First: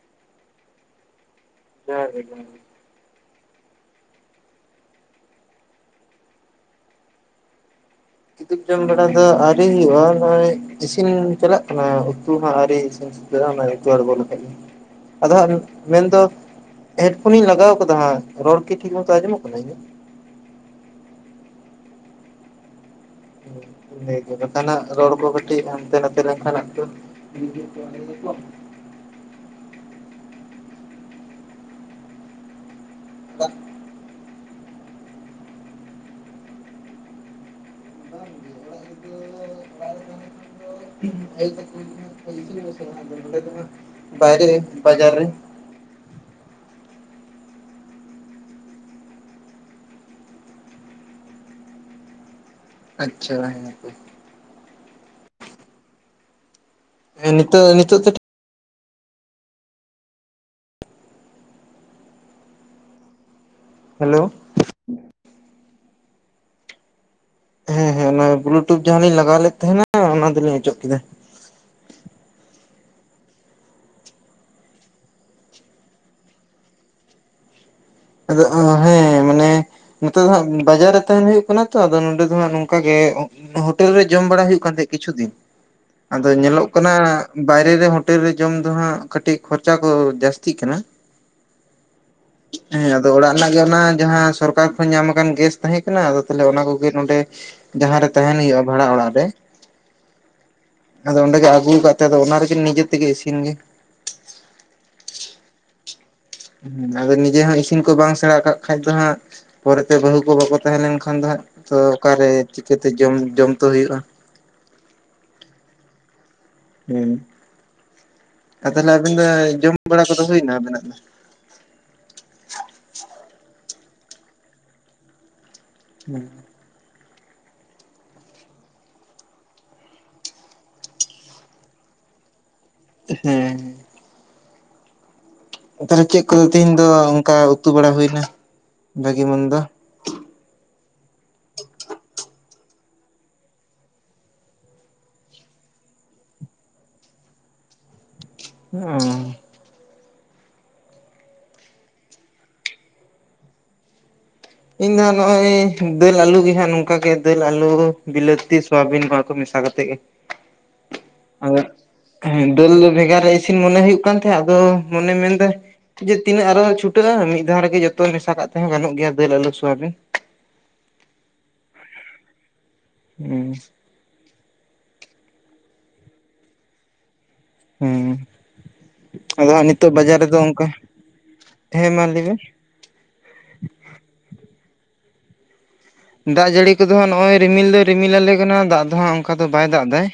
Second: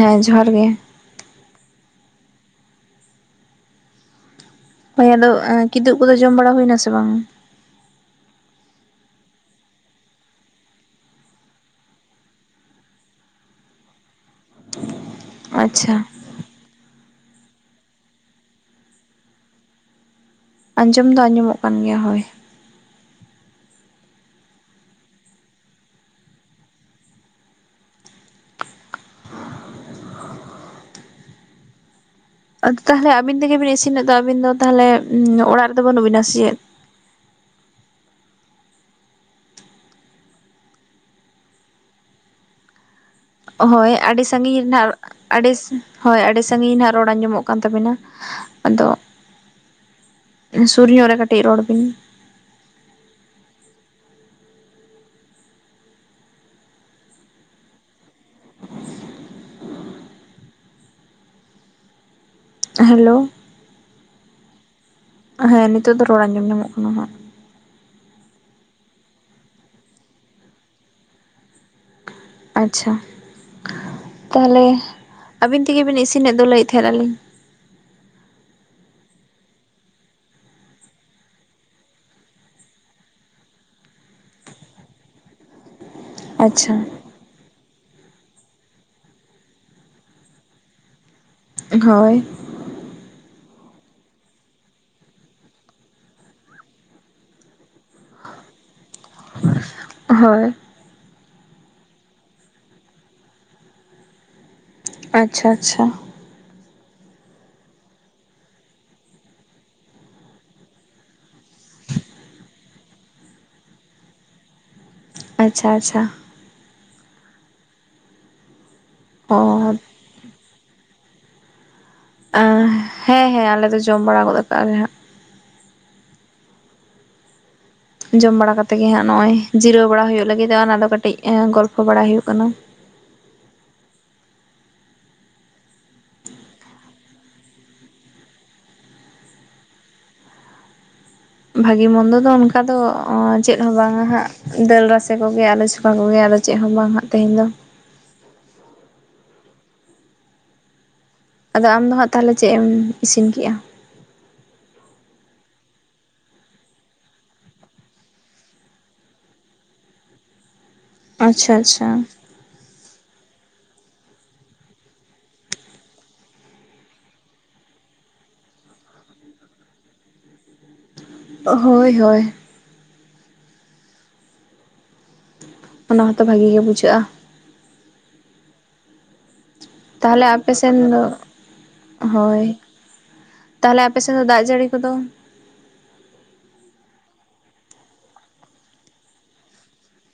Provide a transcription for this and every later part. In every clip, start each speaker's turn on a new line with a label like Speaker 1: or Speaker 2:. Speaker 1: ᱦᱮᱸ ᱡᱚᱦᱟᱨ ᱜᱮ᱾
Speaker 2: ᱡᱚᱦᱟᱨ ᱜᱮ᱾
Speaker 1: ᱦᱚ ᱟᱫᱚ ᱠᱤᱫᱩᱵ ᱠᱚᱫᱚ ᱡᱚᱢ ᱵᱟᱲᱟ ᱦᱩᱭ ᱱᱟᱥᱮ ᱵᱟᱝ?
Speaker 2: ᱠᱤᱫᱩᱵ ᱡᱚᱢ ᱵᱟᱲᱟ ᱫᱚ ᱟᱹᱣᱨᱤ ᱦᱩᱭᱩᱜᱼᱟ ᱱᱚᱜᱼᱚᱭ ᱤᱥᱤᱱ ᱪᱟᱞᱟᱜ ᱠᱟᱱᱟ ᱩᱛᱩ ᱢᱟ ᱟᱹᱣᱨᱤ ᱤᱥᱤᱱ ᱡᱚᱢ ᱵᱚᱞ [unintelligible] ᱟᱫᱚ ᱦᱟᱸᱜ
Speaker 1: ᱟᱪᱪᱷᱟ
Speaker 2: ᱢᱮᱱᱫᱚ ᱦᱮᱰ ᱯᱷᱳᱱᱤᱧ ᱞᱟᱜᱟᱣ ᱟᱠᱟᱫᱟ ᱦᱟᱸᱜ ᱨᱚᱲ ᱠᱤ ᱴᱷᱤᱠ ᱢᱚᱛᱚ ᱟᱸᱡᱚᱢᱚᱜ ᱠᱟᱱᱟ ᱤᱧᱟᱜ ᱾
Speaker 1: ᱟᱸᱡᱚᱢᱚᱜ ᱫᱚ ᱟᱡᱚᱢᱚᱜ ᱠᱟᱱ ᱜᱮᱭᱟ ᱦᱳᱭ᱾
Speaker 2: ᱤᱱᱟᱹ ᱜᱮ ᱵᱟᱠᱷᱟᱱ ᱦᱟᱸᱜ ᱨᱚᱲ ᱠᱚ ᱠᱟᱹᱴᱤᱡ ᱦᱟᱱᱛᱮ ᱱᱟᱛᱮ ᱞᱮᱱᱠᱷᱟᱱ [unintelligible]
Speaker 1: ᱟᱫᱚ ᱛᱟᱦᱚᱞᱮ ᱟᱹᱵᱤᱱ ᱛᱮᱜᱮ ᱵᱤᱱ ᱤᱥᱤᱱᱮᱫ ᱫᱚ ᱟᱹᱵᱤᱱ ᱫᱚ ᱛᱟᱦᱚᱞᱮ ᱚᱲᱟᱜ ᱨᱮᱫᱚ ᱵᱟᱹᱱᱩᱜ ᱵᱤᱱᱟ ᱥᱮ ᱪᱮᱫ?
Speaker 2: [unintelligible] [unintelligible] ᱵᱟᱭᱨᱮ ᱵᱟᱡᱟᱨ ᱨᱮ᱾
Speaker 1: ᱵᱮᱥ ᱦᱳᱭ ᱟᱹᱰᱤ ᱥᱟᱺᱜᱤᱧ ᱱᱟᱸᱦᱚᱜ ᱨᱚᱲ ᱟᱸᱡᱚᱢᱚᱜ ᱠᱟᱱ ᱛᱟᱵᱤᱱᱟ ᱟᱫᱚ ᱥᱩᱨ ᱧᱚᱜ ᱨᱮ ᱠᱟᱹᱴᱤᱡ ᱨᱚᱲ ᱵᱤᱱ᱾
Speaker 2: ᱟᱪᱪᱷᱟ ᱦᱮ ᱱᱤᱛᱚᱜ ᱱᱤᱛᱚᱜ
Speaker 1: ᱦᱮᱞᱳ,
Speaker 2: ᱦᱮᱞᱳ,
Speaker 1: ᱦᱮᱸ ᱱᱤᱛᱚᱜ ᱫᱚ ᱨᱚᱲ ᱟᱸᱡᱚᱢ ᱧᱟᱢᱚᱜ ᱠᱟᱱᱟ ᱦᱟᱸᱜ᱾
Speaker 2: ᱦᱮᱸ ᱦᱮᱸ ᱚᱱᱟ ᱵᱞᱩᱴᱩᱛ ᱡᱟᱦᱟᱸ ᱞᱤᱧ ᱞᱟᱜᱟᱣ ᱞᱮᱫ ᱛᱟᱦᱮᱸᱱᱟ ᱚᱱᱟ ᱫᱚᱞᱤᱧ ᱚᱪᱚᱜ ᱠᱮᱫᱟ᱾
Speaker 1: ᱟᱪᱪᱷᱟ ᱛᱟᱦᱚᱞᱮ ᱟᱹᱵᱤᱱ ᱛᱮᱜᱮ ᱵᱤᱱ ᱤᱥᱤᱱᱮᱫ ᱫᱚᱩ ᱞᱟᱹᱭᱮᱫ ᱛᱟᱦᱮᱸᱫ ᱞᱤᱧ᱾
Speaker 2: ᱟᱫᱚ ᱦᱮᱸ ᱢᱟᱱᱮ ᱱᱮᱛᱚᱜ ᱫᱚ ᱦᱟᱸᱜ ᱵᱟᱡᱟᱨ ᱨᱮ ᱛᱟᱦᱮᱱ ᱦᱚᱭᱳᱜ ᱠᱟᱱᱟ ᱛᱚ ᱟᱫᱚ ᱱᱚᱰᱮ ᱫᱚ ᱦᱟᱸᱜ ᱱᱚᱝᱠᱟ ᱜᱮ᱾ ᱦᱳᱴᱮᱞ ᱨᱮ ᱡᱚᱢ ᱵᱟᱲᱟ ᱦᱩᱭᱩᱜ ᱠᱟᱱ ᱛᱟᱦᱮᱸᱫ ᱠᱤᱪᱷᱩ ᱫᱤᱱ᱾ ᱟᱫᱚ ᱧᱮᱞᱚᱜ
Speaker 1: ᱟᱪᱪᱷᱟ
Speaker 2: ᱠᱟᱱᱟ ᱵᱟᱭᱨᱮ ᱨᱮ ᱦᱳᱴᱮᱞ ᱨᱮ ᱡᱚᱢ ᱫᱚ ᱦᱟᱸᱜ ᱠᱟᱹᱴᱤᱡ ᱠᱷᱚᱨᱪᱟ ᱠᱚ ᱡᱟᱹᱥᱛᱤᱜ ᱠᱟᱱᱟ᱾
Speaker 1: ᱦᱳᱭ᱾
Speaker 2: ᱦᱮᱸ ᱟᱫᱚ ᱚᱲᱟᱜ ᱨᱮᱱᱟᱜ ᱜᱮ ᱚᱱᱟ ᱡᱟᱦᱟᱸ ᱥᱚᱨᱠᱟᱨ ᱠᱷᱚᱱ ᱧᱟᱢ ᱟᱠᱟᱱ ᱜᱮᱥ ᱛᱟᱦᱮᱸ ᱠᱟᱱᱟ ᱟᱫᱚ ᱛᱟᱦᱞᱮ ᱚᱱᱟ ᱠᱚᱜᱮ ᱱᱚᱰᱮ ᱡᱟᱦᱟᱸ ᱨᱮ ᱛᱟᱦᱮᱱ ᱦᱩᱭᱩᱜᱼᱟ ᱵᱷᱟᱲᱟ ᱚᱲᱟᱜ ᱨᱮ᱾
Speaker 1: ᱦᱳᱭ
Speaker 2: ᱟᱫᱚ ᱚᱸᱰᱮ ᱜᱮ ᱟᱹᱜᱩ ᱠᱟᱛᱮ ᱟᱫᱚ ᱚᱱᱟ ᱨᱮᱜᱮ ᱱᱤᱡᱮ ᱛᱮᱜᱮ ᱤᱥᱤᱱ ᱜᱮ
Speaker 1: ᱟᱪᱪᱷᱟ ᱟᱪᱪᱷᱟ᱾
Speaker 2: ᱦᱮᱸ ᱟᱫᱚ ᱱᱤᱡᱮ ᱦᱚᱸ ᱤᱥᱤᱱ ᱠᱚ ᱵᱟᱝ ᱥᱮᱬᱟ ᱠᱟᱜ ᱠᱷᱟᱡ ᱫᱚ ᱦᱟᱸᱜ ᱯᱚᱨᱮᱛᱮ ᱵᱟᱹᱦᱩ ᱠᱚ ᱵᱟᱠᱚ ᱛᱟᱦᱮᱸ ᱞᱮᱱ ᱠᱷᱟᱱ ᱫᱚ ᱦᱟᱸᱜ ᱛᱚ ᱚᱠᱟᱨᱮ ᱪᱤᱠᱟᱹᱛᱮ ᱡᱚᱢ ᱡᱚᱢ ᱛᱚ ᱦᱩᱭᱩᱜᱼᱟ᱾
Speaker 1: ᱟᱪᱪᱷᱟ ᱟᱪᱪᱷᱟ᱾
Speaker 2: ᱦᱩᱸ᱾ ᱟᱨ ᱛᱟᱦᱚᱞᱮ ᱟᱵᱤᱱ ᱫᱚ
Speaker 1: ᱚ
Speaker 2: ᱡᱚᱢ ᱵᱟᱲᱟ ᱠᱚᱫᱚ ᱦᱩᱭᱱᱟ ᱟᱵᱤᱱᱟᱜ ᱫᱚ
Speaker 1: ᱦᱮᱸ ᱦᱮᱸ ᱟᱞᱮ ᱫᱚ ᱡᱚᱢ ᱵᱟᱲᱟ ᱜᱚᱫ ᱠᱟᱜ ᱞᱮ ᱦᱟᱸᱜ᱾
Speaker 2: ᱦᱩᱸ᱾
Speaker 1: ᱡᱚᱢ ᱵᱟᱲᱟ ᱠᱟᱛᱮᱜ ᱜᱮ ᱦᱟᱸᱜ ᱱᱚᱜᱼᱚᱭ ᱡᱤᱨᱟᱹᱣ ᱵᱟᱲᱟ ᱦᱩᱭᱩᱜ ᱞᱟᱹᱜᱤᱫᱚᱜᱼᱟ᱾ ᱚᱱᱟ ᱫᱚ ᱠᱟᱹᱴᱤᱡ ᱜᱚᱞᱯᱚ ᱵᱟᱲᱟ ᱦᱩᱭᱩᱜ ᱠᱟᱱᱟ᱾
Speaker 2: ᱦᱮᱸ᱾ ᱛᱟᱦᱚᱞᱮ ᱪᱮᱫ ᱠᱚᱫᱚ ᱛᱮᱦᱤᱧ ᱫᱚ ᱚᱝᱠᱟ ᱩᱛᱩ ᱵᱟᱲᱟ ᱦᱩᱭ ᱱᱟ ᱵᱷᱟᱜᱤ ᱢᱚᱱᱫᱚ᱾
Speaker 1: ᱵᱷᱟᱜᱤ ᱢᱚᱱᱫᱚ ᱫᱚ ᱚᱱᱠᱟ ᱫᱚ ᱪᱮᱫ ᱦᱚᱸ ᱵᱟᱝᱟ ᱦᱟᱸᱜ ᱫᱟᱹᱞ ᱨᱟᱥᱮ ᱠᱚᱜᱮ ᱟᱞᱚ ᱪᱚᱠᱟ ᱠᱚᱜᱮ ᱟᱞᱚ ᱪᱮᱫ ᱦᱚᱸ ᱵᱟᱝ ᱦᱟᱜ ᱛᱮᱦᱮᱧ ᱫᱚ᱾
Speaker 2: ᱚᱸ᱾
Speaker 1: ᱟᱫᱚ ᱟᱢ ᱫᱚ ᱦᱟᱸᱜ ᱛᱟᱦᱚᱞᱮ ᱪᱮᱫ ᱮᱢ ᱤᱥᱤᱱ ᱠᱮᱜᱼᱟ?
Speaker 2: ᱤᱧ ᱫᱚᱜ ᱱᱚᱜᱼᱚᱭ ᱫᱟᱹᱞ ᱟᱞᱩ ᱜᱮᱦᱟᱸᱜ ᱱᱚᱝᱠᱟ ᱜᱮ ᱫᱟᱹᱞ ᱟᱞᱩ ᱵᱤᱞᱟᱹᱛᱤ ᱥᱳᱣᱟᱵᱤᱱ ᱱᱚᱣᱟ ᱠᱚ ᱢᱤᱥᱟ ᱠᱟᱛᱮ ᱜᱮ
Speaker 1: ᱟᱪᱪᱷᱟ
Speaker 2: ᱟᱫᱚ
Speaker 1: ᱟᱪᱪᱷᱟ᱾
Speaker 2: ᱦᱮᱸ ᱫᱟᱹᱞ ᱫᱚ ᱵᱷᱮᱜᱟᱨ ᱨᱮ ᱤᱥᱤᱱ ᱢᱚᱱᱮ ᱦᱩᱭᱩᱜ ᱠᱟᱱ ᱛᱟᱦᱮᱸᱫ ᱟᱫᱚ ᱢᱚᱱᱮ ᱢᱮᱱ ᱫᱟᱭ ᱡᱮ ᱛᱤᱱᱟᱹᱜ ᱟᱨᱚᱸ ᱪᱷᱩᱴᱟᱹᱜᱼᱟ᱾ ᱢᱤᱫ ᱫᱷᱟᱣ ᱨᱮᱜᱮ ᱡᱚᱛᱚ ᱢᱮᱥᱟ ᱠᱟᱜ ᱛᱮᱦᱚᱸ ᱜᱟᱱᱚᱜ ᱜᱮᱭᱟ ᱫᱟᱹᱞ ᱟᱞᱩ ᱥᱚᱣᱟᱵᱤᱱ᱾
Speaker 1: ᱦᱳᱭ ᱦᱳᱭ᱾
Speaker 2: ᱦᱩᱸ
Speaker 1: ᱚᱱᱟ ᱦᱚᱸᱛᱚ ᱵᱷᱟᱜᱤ ᱜᱮ ᱵᱩᱡᱷᱟᱹᱜᱼᱟ᱾
Speaker 2: ᱦᱩᱸ ᱟᱫᱚ ᱦᱟᱸᱜ ᱱᱤᱛᱚᱜ ᱵᱟᱡᱟᱨ
Speaker 1: ᱛᱟᱦᱚᱞᱮ
Speaker 2: ᱨᱮᱫᱚ
Speaker 1: ᱟᱯᱮ
Speaker 2: ᱚᱝᱠᱟ
Speaker 1: ᱥᱮᱱ ᱫᱚ
Speaker 2: ᱦᱮᱸ ᱢᱟ ᱞᱟᱹᱭᱵᱮᱱ
Speaker 1: ᱦᱳᱭ ᱛᱟᱦᱚᱞᱮ ᱟᱯᱮ ᱥᱮᱫ ᱫᱚ ᱫᱟᱜ ᱡᱟᱹᱲᱤ ᱠᱚᱫᱚ
Speaker 2: ᱫᱟᱜ ᱡᱟᱲᱤ ᱠᱚᱫᱚ ᱦᱟᱜ ᱱᱚᱜ-ᱚᱭ ᱨᱤᱢᱤᱞ ᱫᱚᱭ ᱨᱤᱢᱤᱞ ᱟᱞᱮ ᱠᱟᱱᱟ ᱫᱟᱜ ᱫᱚ ᱦᱟᱸᱜ ᱚᱱᱠᱟ ᱫᱚ ᱵᱟᱭ ᱫᱟᱜ ᱫᱟᱭ᱾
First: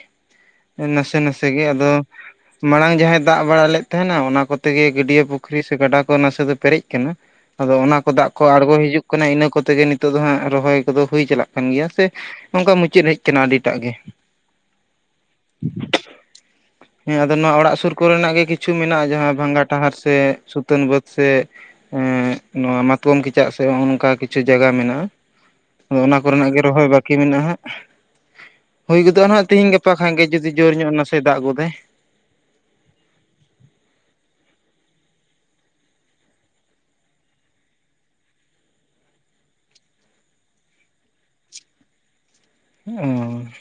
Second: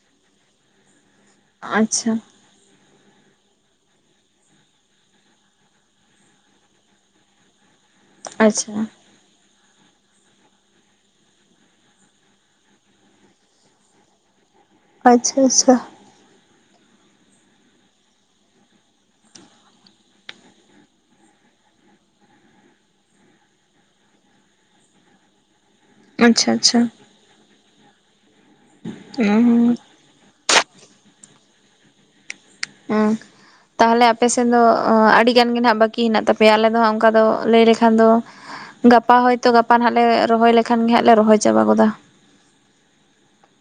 Speaker 2: ᱱᱟᱥᱮ ᱱᱟᱥᱮ ᱜᱮ ᱟᱫᱚ
Speaker 1: ᱟᱪᱪᱷᱟ
Speaker 2: ᱢᱟᱲᱟᱝ ᱡᱟᱦᱟᱸᱭ ᱫᱟᱜ ᱵᱟᱲᱟ ᱞᱮᱫ ᱛᱟᱦᱮᱱᱟ ᱚᱱᱟ ᱠᱚᱛᱮ ᱜᱮ ᱜᱟᱹᱰᱭᱟᱹ ᱯᱩᱠᱷᱨᱤ ᱥᱮ ᱜᱟᱰᱟ ᱠᱚ ᱱᱟᱥᱮ ᱫᱚ ᱯᱮᱨᱮᱡ ᱠᱟᱱᱟ᱾ ᱟᱫᱚ ᱚᱱᱟ ᱠᱚ ᱫᱟᱜ ᱠᱚ
Speaker 1: ᱟᱪᱪᱷᱟ
Speaker 2: ᱟᱬᱜᱚ ᱦᱤᱡᱩᱜ ᱠᱟᱱᱟ ᱤᱱᱟᱹ ᱠᱚᱛᱮ ᱜᱮ ᱱᱤᱛᱚᱜ ᱫᱚ ᱦᱟᱸᱜ ᱨᱚᱦᱚᱭ ᱠᱚᱫᱚ ᱦᱩᱭ ᱪᱟᱞᱟᱜ ᱠᱟᱱ ᱜᱮᱭᱟ ᱥᱮ ᱚᱝᱠᱟ ᱢᱩᱪᱟᱹᱫ ᱦᱮᱡ ᱠᱟᱱᱟ ᱟᱰᱤ ᱴᱟᱜ ᱜᱮ᱾
Speaker 1: ᱟᱪᱪᱷᱟ ᱟᱪᱪᱷᱟ᱾
Speaker 2: [inaudible] ᱦᱮᱸ ᱟᱫᱚ ᱱᱚᱣᱟ ᱚᱲᱟᱜ ᱥᱩᱨ ᱠᱚᱨᱮᱱᱟᱜ ᱜᱮ ᱠᱤᱪᱷᱩ ᱢᱮᱱᱟᱜᱼᱟ᱾ ᱡᱟᱦᱟᱸ ᱵᱷᱟᱸᱝᱜᱟ ᱴᱟᱦᱟᱨ ᱥᱮ ᱥᱩᱛᱟᱹᱱ ᱵᱟᱹᱫ ᱥᱮ ᱦᱮᱸ ᱱᱚᱣᱟ ᱢᱟᱛᱠᱚᱢ ᱠᱮᱪᱟᱜ ᱥᱮ ᱦᱚᱸᱜᱼᱚ ᱱᱚᱝᱠᱟ ᱠᱤᱪᱷᱩ ᱡᱟᱭᱜᱟ ᱢᱮᱱᱟᱜᱼᱟ᱾ ᱟᱫᱚ ᱚᱱᱟ
Speaker 1: ᱟᱪᱪᱷᱟ
Speaker 2: ᱠᱚᱨᱮᱱᱟᱜ ᱜᱮ
Speaker 1: ᱟᱪᱪᱷᱟ
Speaker 2: ᱨᱚᱦᱚᱭ ᱵᱟᱹᱠᱤ ᱢᱮᱱᱟᱜᱼᱟ᱾ ᱦᱟᱸᱜ ᱦᱩᱭ ᱜᱚᱫᱚᱜᱼᱟ ᱱᱟᱦᱟᱜ ᱛᱤᱦᱤᱧ
Speaker 1: ᱦᱩᱸ
Speaker 2: ᱜᱟᱯᱟ ᱵᱟᱠᱷᱟᱱ ᱜᱮ ᱡᱩᱫᱤ ᱡᱳᱨ ᱧᱚᱜ ᱱᱟᱥᱮᱭ ᱫᱟᱜ ᱜᱚᱫᱟᱭ
Speaker 1: ᱦᱮᱸ ᱛᱟᱦᱚᱞᱮ ᱟᱯᱮ ᱥᱮᱱ ᱫᱚ ᱟᱰᱤᱜᱟᱱ ᱜᱮ ᱱᱷᱟᱸᱜ ᱵᱟᱠᱤ ᱦᱮᱱᱟᱜ ᱛᱟᱯᱮᱭᱟ ᱟᱞᱮ ᱫᱚ ᱦᱟᱸᱜ ᱚᱝᱠᱟ ᱫᱚ ᱞᱟᱹᱭ ᱞᱮᱠᱷᱟᱱ ᱫᱚ ᱜᱟᱯᱟ ᱦᱚᱭᱛᱚ ᱜᱟᱯᱟ ᱱᱷᱟᱜ ᱞᱮ ᱨᱚᱦᱚᱭ ᱞᱮᱠᱷᱟᱱ ᱜᱮ ᱦᱟᱸᱜ ᱞᱮ ᱨᱚᱦᱚᱭ ᱪᱟᱵᱟ ᱜᱚᱫᱟ᱾
Speaker 2: ᱚᱸᱻ